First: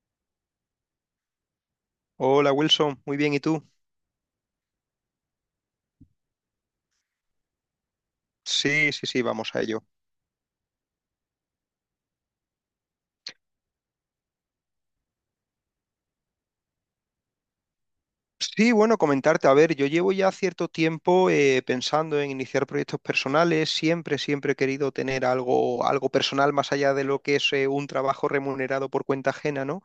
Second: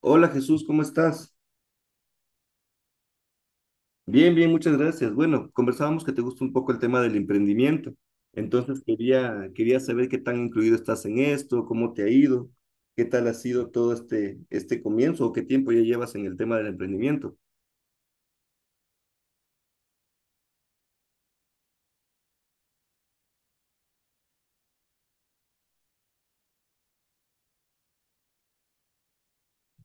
Hola Jesús, ¿cómo estás? Hola Wilson, muy bien, ¿y tú? Bien, bien, muchas gracias. Bueno, conversábamos que te gusta un poco el tema del emprendimiento. Entonces Sí, sí, sí, quería, vamos a quería ello. saber qué tan incluido estás en esto, cómo te ha ido, qué tal ha sido todo este comienzo o qué tiempo ya llevas en el tema del emprendimiento. Sí, bueno, comentarte, a ver, yo llevo ya cierto tiempo pensando en iniciar proyectos personales, siempre he querido tener algo, algo personal más allá de lo que es un trabajo remunerado por cuenta ajena, ¿no?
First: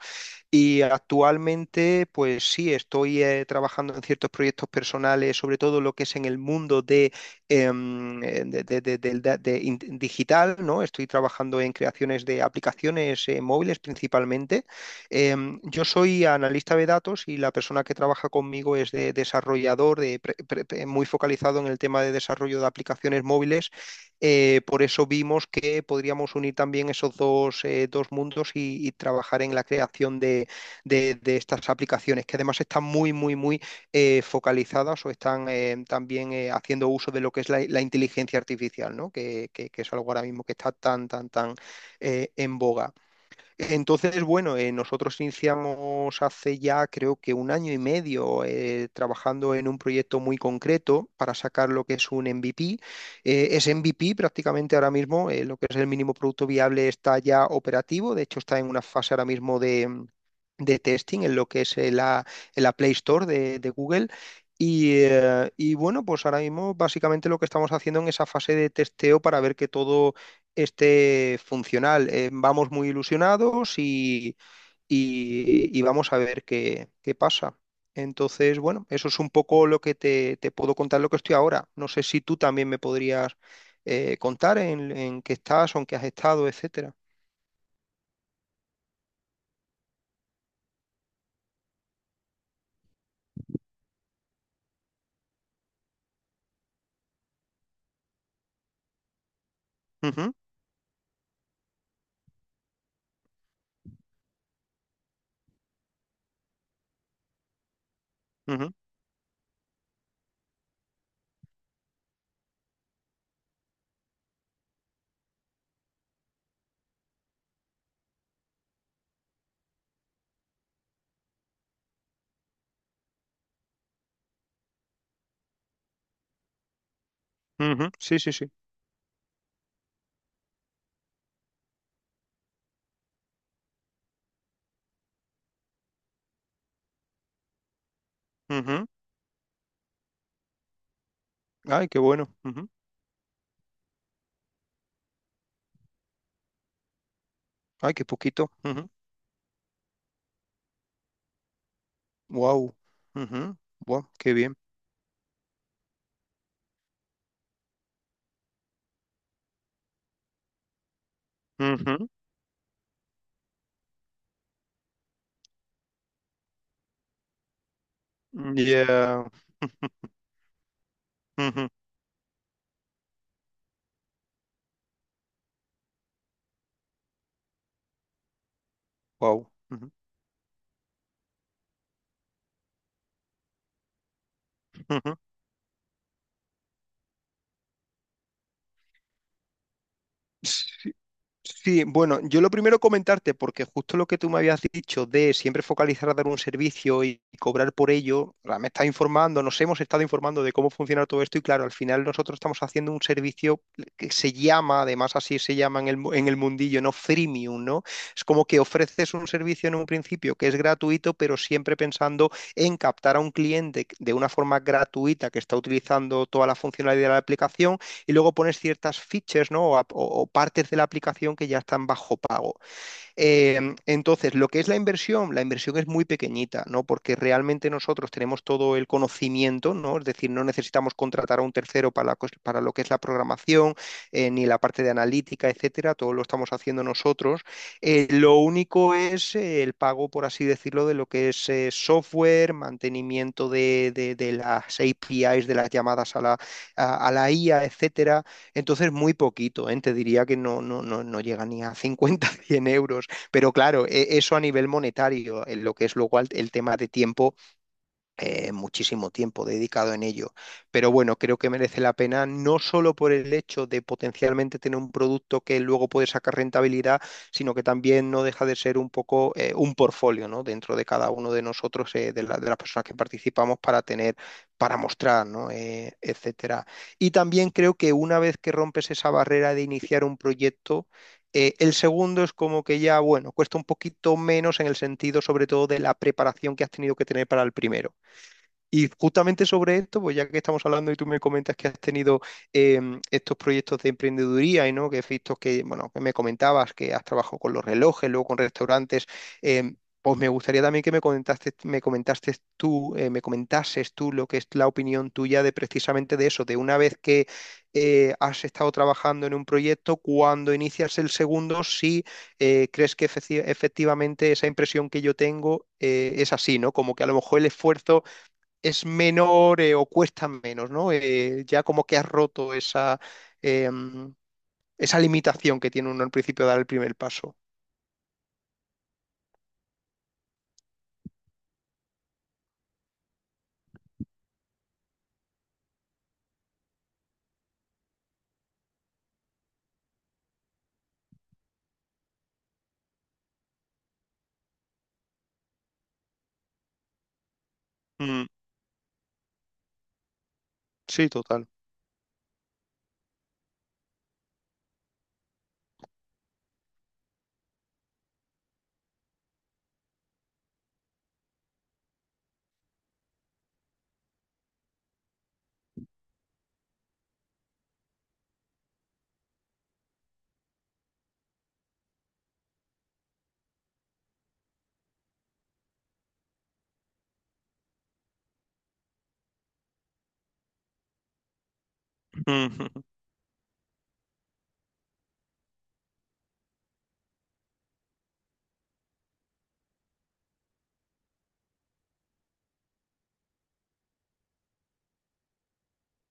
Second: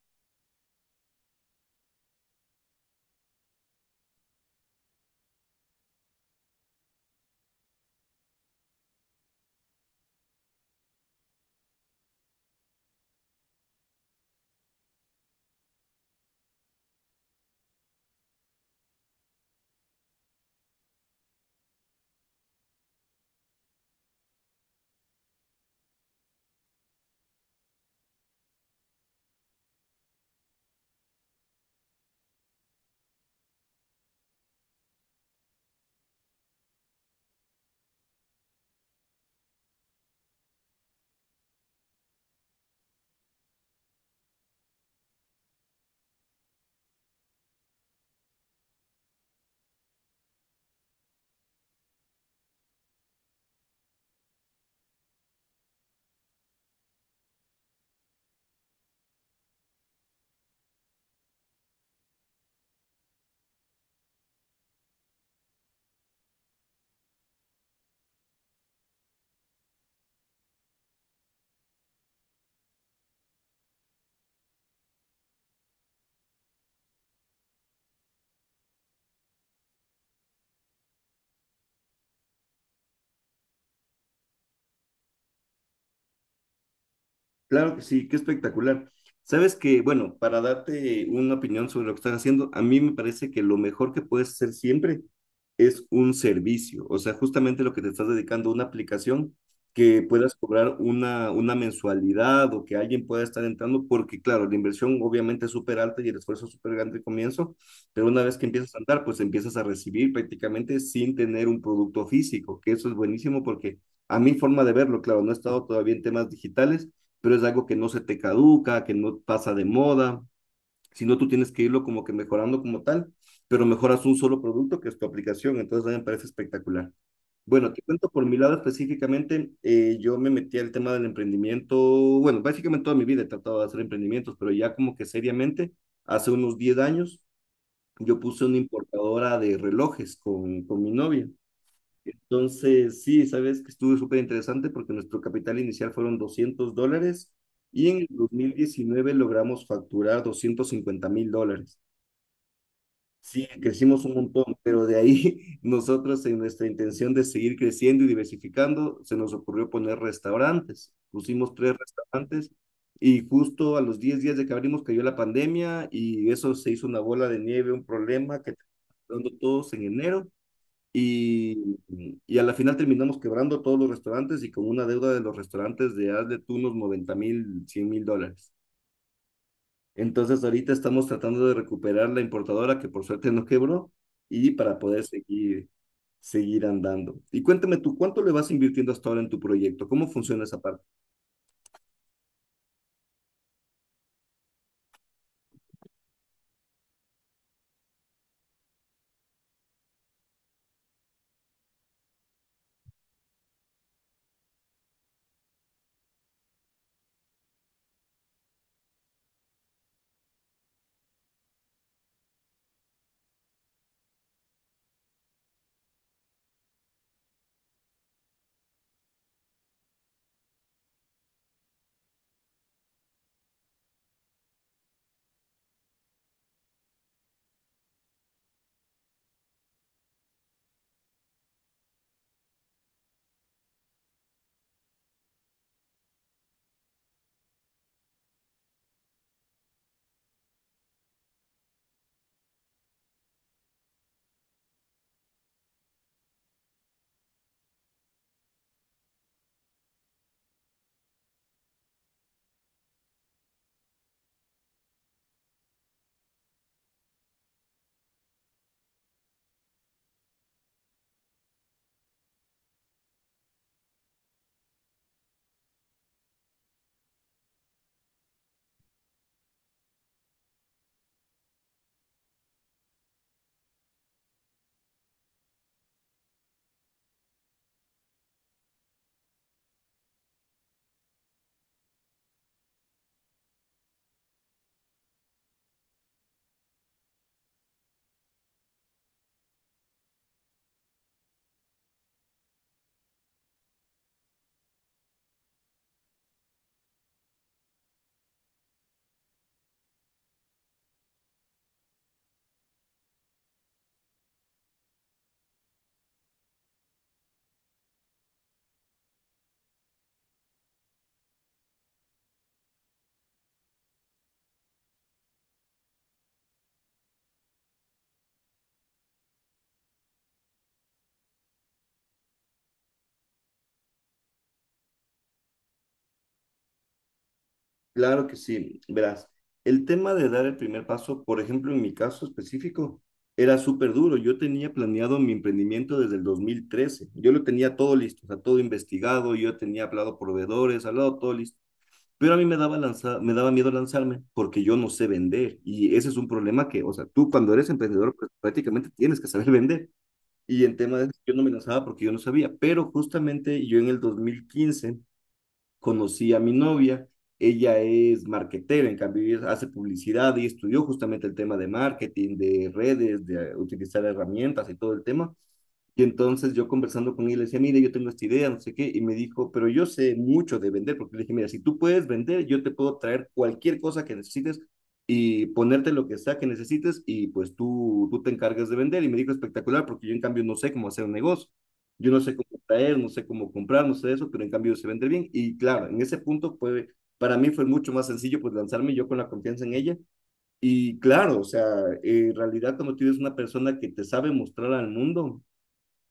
Y actualmente, pues sí, estoy trabajando en ciertos proyectos personales, sobre todo lo que es en el mundo de, em, de- del da- de in- digital, ¿no? Estoy trabajando en creaciones de aplicaciones móviles principalmente. Yo soy analista de datos y la persona que trabaja conmigo es de desarrollador, de pre- pre- pre- muy focalizado en el tema de desarrollo de aplicaciones móviles por eso vimos que podríamos unir también esos dos, dos mundos y trabajar en la creación de, de estas aplicaciones, que además están muy, muy, muy focalizadas o están también haciendo uso de lo que es la inteligencia artificial, ¿no? Que es algo ahora mismo que está tan, tan, tan en boga. Entonces, bueno, nosotros iniciamos hace ya creo que un año y medio trabajando en un proyecto muy concreto para sacar lo que es un MVP. Es MVP prácticamente ahora mismo, lo que es el mínimo producto viable está ya operativo, de hecho está en una fase ahora mismo de testing en lo que es en la Play Store de Google. Y bueno, pues ahora mismo básicamente lo que estamos haciendo en esa fase de testeo para ver que todo esté funcional. Vamos muy ilusionados y vamos a ver qué pasa. Entonces, bueno, eso es un poco lo que te puedo contar lo que estoy ahora. No sé si tú también me podrías contar en qué estás o en qué has estado, etcétera. Claro que sí, qué espectacular. Sabes que, bueno, para darte una opinión sobre lo que estás haciendo, a mí me parece que lo mejor que puedes hacer siempre es un servicio, o sea, justamente lo que te estás dedicando a una aplicación que Ujú, puedas cobrar una mensualidad o que alguien pueda estar entrando, porque claro, la inversión obviamente es súper alta y el esfuerzo es súper grande al comienzo, pero una vez que empiezas a andar, pues empiezas a recibir prácticamente sin tener un producto físico, que eso es buenísimo porque a mi forma de verlo, claro, no he estado todavía en temas digitales, pero es algo que no se te caduca, que no pasa de moda, sino tú tienes que irlo como que mejorando como tal, pero mejoras un solo producto que es tu aplicación. Entonces a mí me parece espectacular. ujú, Bueno, te ujú. cuento Sí, por sí, mi sí. lado específicamente, yo me metí al tema del emprendimiento, bueno, básicamente toda mi vida he tratado de hacer emprendimientos, pero ya como que seriamente, hace unos 10 años, yo puse una Ujú. importadora de relojes con mi novia. Ay, qué bueno. Ujú. Entonces, sí, sabes que estuvo súper interesante porque nuestro capital inicial fueron $200 y Ay, en qué el dos poquito. mil diecinueve logramos facturar $250.000. Wow. Sí, crecimos Wow, un qué montón, bien. pero de ahí nosotros en nuestra intención de seguir creciendo y diversificando, se nos ocurrió poner restaurantes. Pusimos tres Ujú. restaurantes y justo a los 10 días de que abrimos cayó la pandemia y eso se hizo una bola de nieve, un problema que Ya. terminó todos en enero, y, y a la final terminamos quebrando todos los restaurantes y con una deuda de los restaurantes de hazle tú unos 90.000, $100.000. Wow. Entonces ahorita estamos tratando de recuperar la importadora que por suerte no quebró y para poder seguir, seguir andando. Y cuéntame tú, ¿cuánto le vas invirtiendo hasta ahora en tu proyecto? ¿Cómo funciona esa parte? Sí, bueno, yo lo primero comentarte, porque justo lo que tú me habías dicho de siempre focalizar a dar un servicio y cobrar por ello, ahora me estás informando, nos hemos estado informando de cómo funciona todo esto y claro, al final nosotros estamos haciendo un servicio que se llama, además así se llama en el mundillo, ¿no? Freemium, ¿no? Es como que ofreces un servicio en un principio que es gratuito, pero siempre pensando en captar a un cliente de una forma gratuita que está utilizando toda la funcionalidad de la aplicación y luego pones ciertas features, ¿no? O partes de la aplicación que ya están bajo pago. Eh, entonces, lo que es la inversión es muy pequeñita, ¿no? Porque realmente nosotros tenemos todo el conocimiento, ¿no? Es decir, no necesitamos contratar a un tercero para lo que es la programación, ni la parte de analítica, etcétera, todo lo estamos haciendo nosotros. Lo único es el pago, por así decirlo, de lo que es software, mantenimiento de, de las APIs, de las llamadas a la IA, etcétera. Entonces, muy poquito, ¿eh? Te diría que no, no, no, no llega ni a 50, 100 euros. Pero claro, eso a nivel monetario, en lo que es luego el tema de tiempo, muchísimo tiempo dedicado en ello. Pero bueno, creo que merece la pena no solo por el hecho de potencialmente tener un producto que luego puede sacar rentabilidad, sino que también no deja de ser un poco un portfolio, ¿no? Dentro de cada uno de nosotros, de las personas que participamos para tener, para mostrar, ¿no? Etcétera. Y también creo que una vez que rompes esa barrera de iniciar un proyecto, el segundo es como que ya, bueno, cuesta un poquito menos en el sentido sobre todo de la preparación que has tenido que tener para el primero. Y justamente sobre esto, pues ya que estamos hablando y tú me comentas que has tenido estos proyectos de emprendeduría y no, que has visto que, bueno, que me comentabas que has trabajado con los relojes, luego con restaurantes, pues me gustaría también que me comentases tú lo que es la opinión tuya de precisamente de eso, de una vez que has estado trabajando en un proyecto, cuando inicias el segundo, si crees que efectivamente esa impresión que yo tengo es así, ¿no? Como que a lo mejor el esfuerzo es menor o cuesta menos, ¿no? Ya como que has roto eh, mm, esa limitación que tiene uno al principio de dar el primer paso. Claro que sí, verás, el tema de dar el primer paso, por ejemplo, en mi caso específico, era súper duro. Yo tenía planeado mi emprendimiento desde el 2013. Yo lo tenía todo listo, o sea, todo investigado, yo tenía hablado proveedores, hablado todo listo. Pero a mí me daba, me daba miedo lanzarme porque yo no sé vender. Y ese es un problema que, o sea, tú cuando eres emprendedor, Mm, pues prácticamente tienes que saber vender. Y en tema sí, de yo no total. me lanzaba porque yo no sabía. Pero justamente yo en el 2015 conocí a mi novia, ella es marketera, en cambio ella hace publicidad y estudió justamente el tema de marketing, de redes, de utilizar herramientas y todo el tema. Y entonces yo conversando con él, le decía, mire, yo tengo esta idea, no sé qué, y me dijo, pero yo sé mucho de vender, porque le dije, mira, si tú puedes vender, yo te puedo traer cualquier cosa que necesites y ponerte lo que sea que necesites y pues tú te encargas de vender. Y me dijo, espectacular, porque yo en cambio no sé cómo hacer un negocio. Yo no sé cómo traer, no sé cómo comprar, no sé eso, pero en cambio se vende bien. Y claro, en ese punto, pues para mí fue mucho más sencillo pues lanzarme yo con la confianza en ella. Y claro, o sea, en realidad como tú eres una persona que te sabe mostrar al mundo,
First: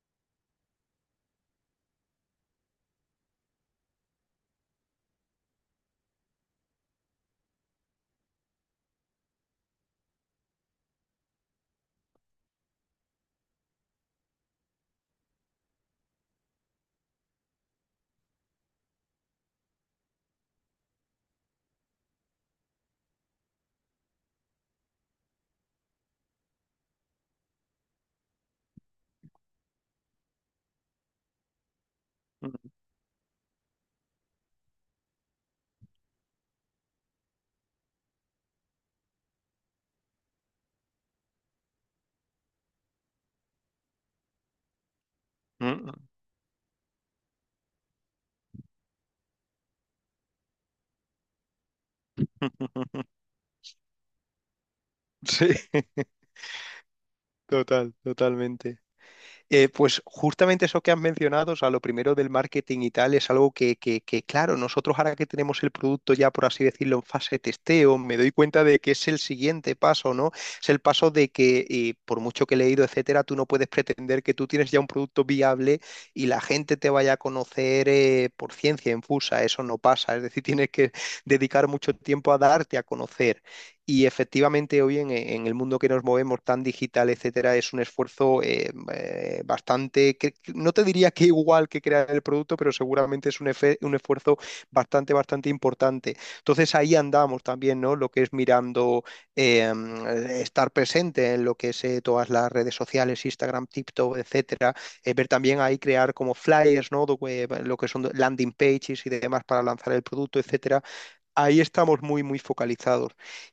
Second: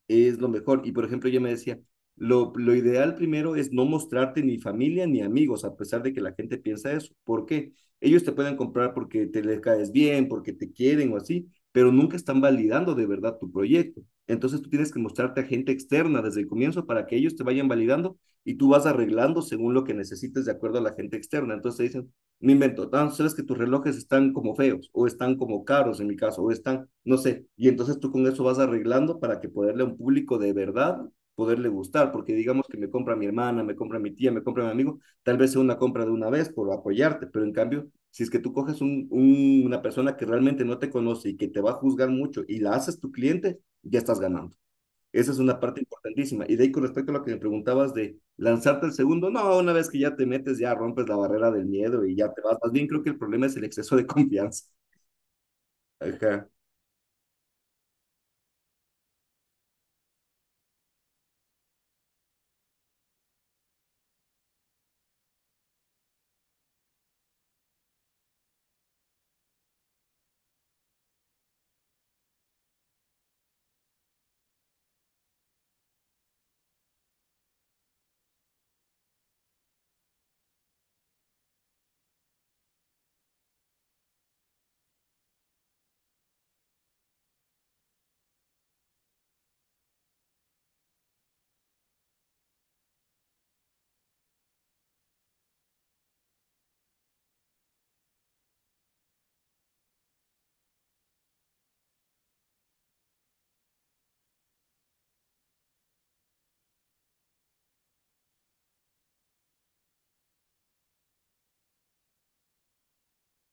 es lo mejor. Y por ejemplo, yo me decía, lo ideal primero es no mostrarte ni familia ni amigos, a pesar de que la gente piensa eso. ¿Por qué? Ellos te pueden comprar porque te les caes bien, porque te quieren o así, pero nunca están validando de verdad tu proyecto. Entonces tú tienes que mostrarte a gente externa desde el comienzo para que ellos te vayan validando y tú vas arreglando según lo que necesites de acuerdo a la gente externa. Entonces te dicen, me invento, tan sabes que tus relojes están como feos o están como caros en mi caso o están, no sé, y entonces tú con eso vas arreglando para que poderle a un público de verdad poderle gustar, porque digamos que me compra mi hermana, me compra mi tía, me compra mi amigo, tal vez sea una compra de una vez por apoyarte, pero en cambio, si es que tú coges una persona que realmente no te conoce y que te va a juzgar mucho y la haces tu cliente, ya estás ganando. Esa es una parte importantísima. Y de ahí con respecto a lo que me preguntabas de lanzarte el segundo, no, una vez que ya te metes, ya rompes la barrera del miedo y ya te vas. Más bien creo que el problema es el exceso de confianza. Sí, Ajá. total, totalmente. Pues justamente eso que has mencionado, o sea, lo primero del marketing y tal, es algo que, claro, nosotros ahora que tenemos el producto ya, por así decirlo, en fase de testeo, me doy cuenta de que es el siguiente paso, ¿no? Es el paso de que, por mucho que he leído, etcétera, tú no puedes pretender que tú tienes ya un producto viable y la gente te vaya a conocer por ciencia infusa, eso no pasa, es decir, tienes que dedicar mucho tiempo a darte a conocer y efectivamente hoy en el mundo que nos movemos tan digital, etcétera, es un esfuerzo bastante, que no te diría que igual que crear el producto, pero seguramente es un esfuerzo bastante, bastante importante. Entonces ahí andamos también, ¿no? Lo que es mirando, eh, estar presente en lo que es todas las redes sociales, Instagram, TikTok, etcétera. Ver también ahí crear como flyers, ¿no? Lo que son landing pages y demás para lanzar el producto, etcétera. Ahí estamos muy, muy focalizados.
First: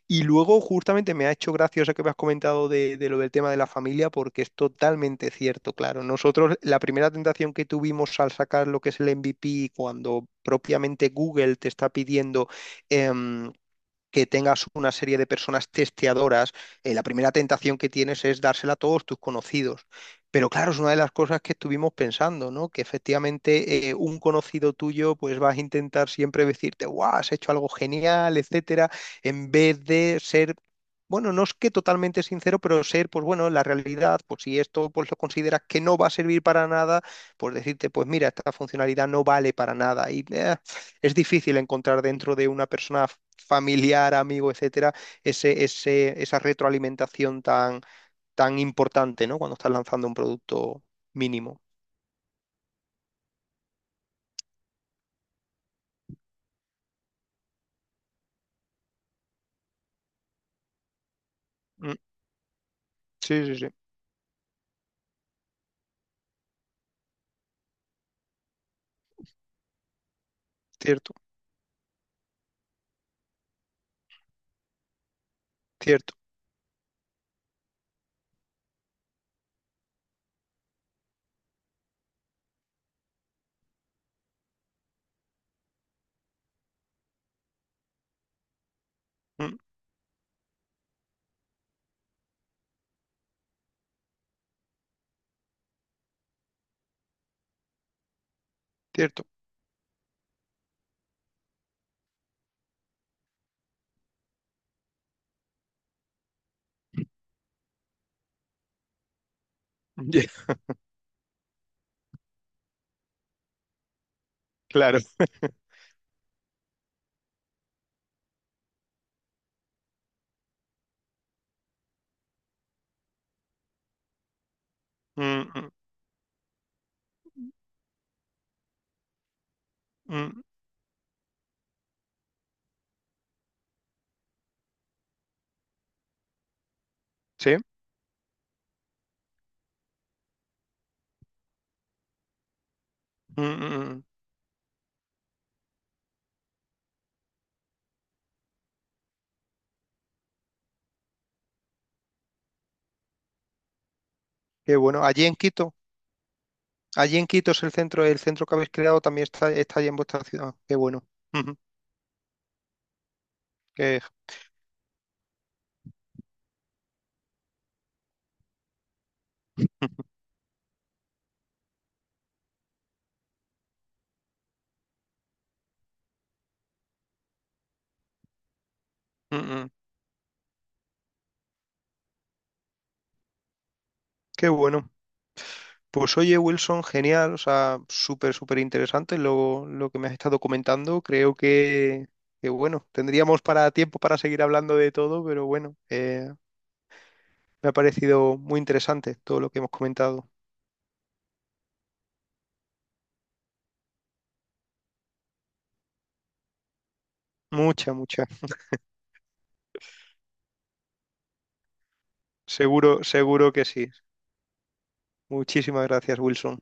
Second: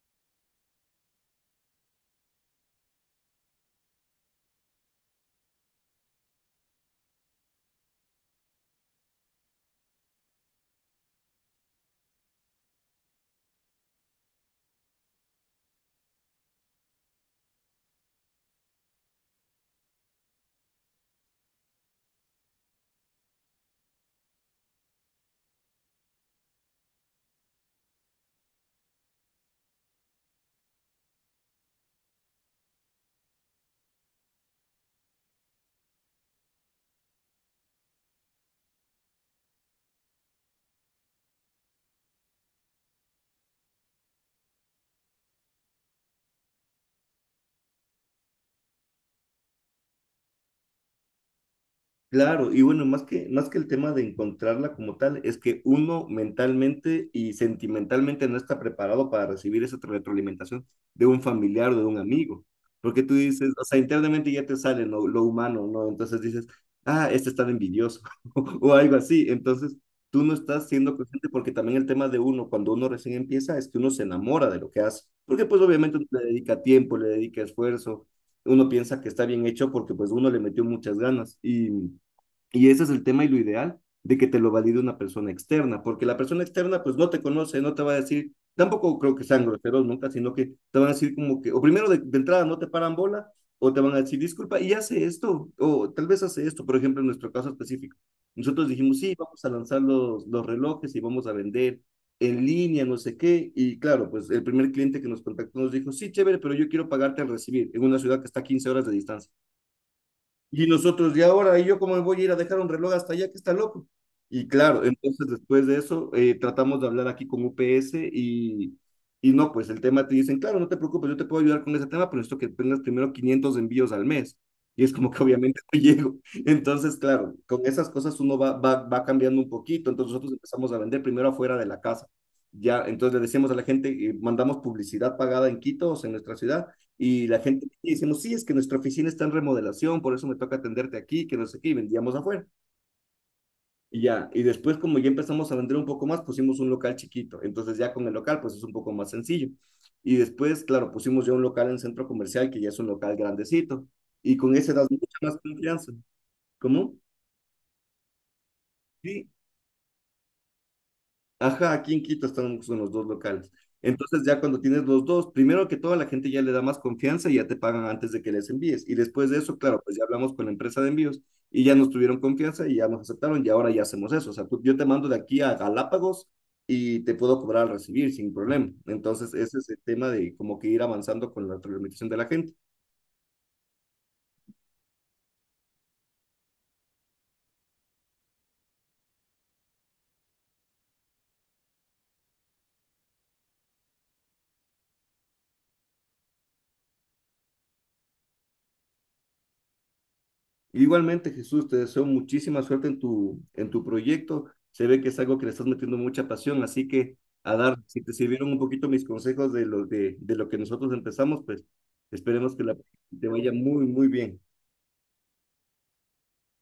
Y luego, justamente, me ha hecho gracia eso que me has comentado de lo del tema de la familia, porque es totalmente cierto, claro. Nosotros, la primera tentación que tuvimos al sacar lo que es el MVP, cuando propiamente Google te está pidiendo em, que tengas una serie de personas testeadoras, la primera tentación que tienes es dársela a todos tus conocidos. Pero claro, es una de las cosas que estuvimos pensando, ¿no? Que efectivamente un conocido tuyo, pues vas a intentar siempre decirte, guau, has hecho algo genial, etcétera, en vez de ser bueno, no es que totalmente sincero, pero ser, pues bueno, la realidad, pues si esto pues lo consideras que no va a servir para nada, pues decirte, pues mira, esta funcionalidad no vale para nada y es difícil encontrar dentro de una persona familiar, amigo, etcétera, esa retroalimentación tan, tan importante, ¿no? Cuando estás lanzando un producto mínimo. Claro, y bueno, más que el tema de encontrarla como tal, es que uno mentalmente y sentimentalmente no está preparado para recibir esa retroalimentación de un familiar o de Mm, un amigo. Porque tú sí, dices, sí, o sí. sea, internamente ya te sale lo humano, ¿no? Entonces dices, ah, este está de envidioso o algo así. Entonces tú no estás siendo Cierto, consciente porque también el tema de uno, cuando uno recién empieza, es que uno se enamora de lo que hace. Porque pues obviamente uno cierto, le dedica tiempo, le dedica esfuerzo, uno piensa que está bien hecho porque pues uno le metió muchas ganas. Y ese es el tema y lo ideal de que te lo valide una persona externa, porque la persona externa pues no te conoce, no te va a decir, tampoco creo que sean mm, groseros nunca, sino que te van a decir como que, o primero de entrada no te paran bola, o te van a decir, disculpa, y hace esto, o tal vez hace esto, por ejemplo, en nuestro caso específico. Nosotros dijimos, sí, cierto. vamos a lanzar los relojes y vamos a vender en línea, no sé qué, y claro, pues el primer cliente que nos contactó nos dijo, sí, chévere, pero yo quiero pagarte al recibir, en una ciudad que está a 15 horas de distancia. Yeah. Y nosotros, ¿y ahora? ¿Y yo cómo me voy a ir a dejar un reloj hasta allá que está loco? Y claro, Claro. entonces después de eso, tratamos de hablar aquí con UPS y no, pues el tema te dicen, claro, no te preocupes, yo te puedo ayudar con ese tema, pero esto que tengas primero 500 envíos al mes. Y es como que Mm, obviamente mm, no llego. Entonces, claro, con esas cosas uno va, va, va cambiando un poquito. Entonces nosotros mm, empezamos a vender primero afuera de la casa. Ya, entonces le decíamos a la gente, mandamos publicidad pagada en Quito, o sea, en nuestra ciudad, y la sí. gente decimos, sí, es que nuestra oficina está en remodelación, por eso me toca atenderte aquí, que no sé qué, y vendíamos afuera. Mm, mm, Y mm. ya, y después como ya empezamos a vender un poco más, pusimos un local chiquito. Entonces ya con el local, pues es un poco más sencillo. Y después, claro, pusimos ya un local en centro comercial, que ya es un local grandecito. Y con ese Qué das bueno. mucha más confianza. ¿Cómo? Allí en Quito es el centro que habéis creado también Sí, está allí en vuestra ciudad. Qué bueno. Ujú. ajá, aquí en Quito están son los dos locales. Qué, Entonces ya cuando tienes los dos, primero que todo la gente ya le da más confianza y ya te pagan antes de que les envíes. Y después de eso, claro, pues ya hablamos con la empresa de envíos y ya nos tuvieron confianza y ya nos aceptaron y ahora ya hacemos eso. O sea, tú- yo te mando de aquí a Galápagos y te puedo cobrar al recibir sin problema. Entonces mm, ese es mm, el tema de como que ir avanzando con la implementación de la gente. qué bueno. Pues oye, Wilson, genial, o sea, súper, súper interesante lo que me has estado comentando. Creo que, bueno, tendríamos para tiempo para seguir hablando de todo, pero bueno, me ha parecido muy interesante todo lo que hemos comentado. Igualmente, Jesús, te deseo muchísima suerte en tu proyecto. Se ve que es algo que le estás metiendo mucha pasión, así que a dar, Mucha, si te mucha. sirvieron un poquito mis consejos de lo que nosotros empezamos, pues esperemos que la, Seguro, te vaya seguro que muy, sí. muy bien. Muchísimas gracias, Wilson.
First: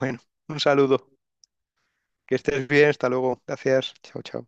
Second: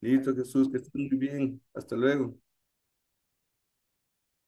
Bueno, Listo, un Jesús, que estés saludo. muy bien. Hasta Que luego. estés bien, hasta luego. Gracias. Chao, chao.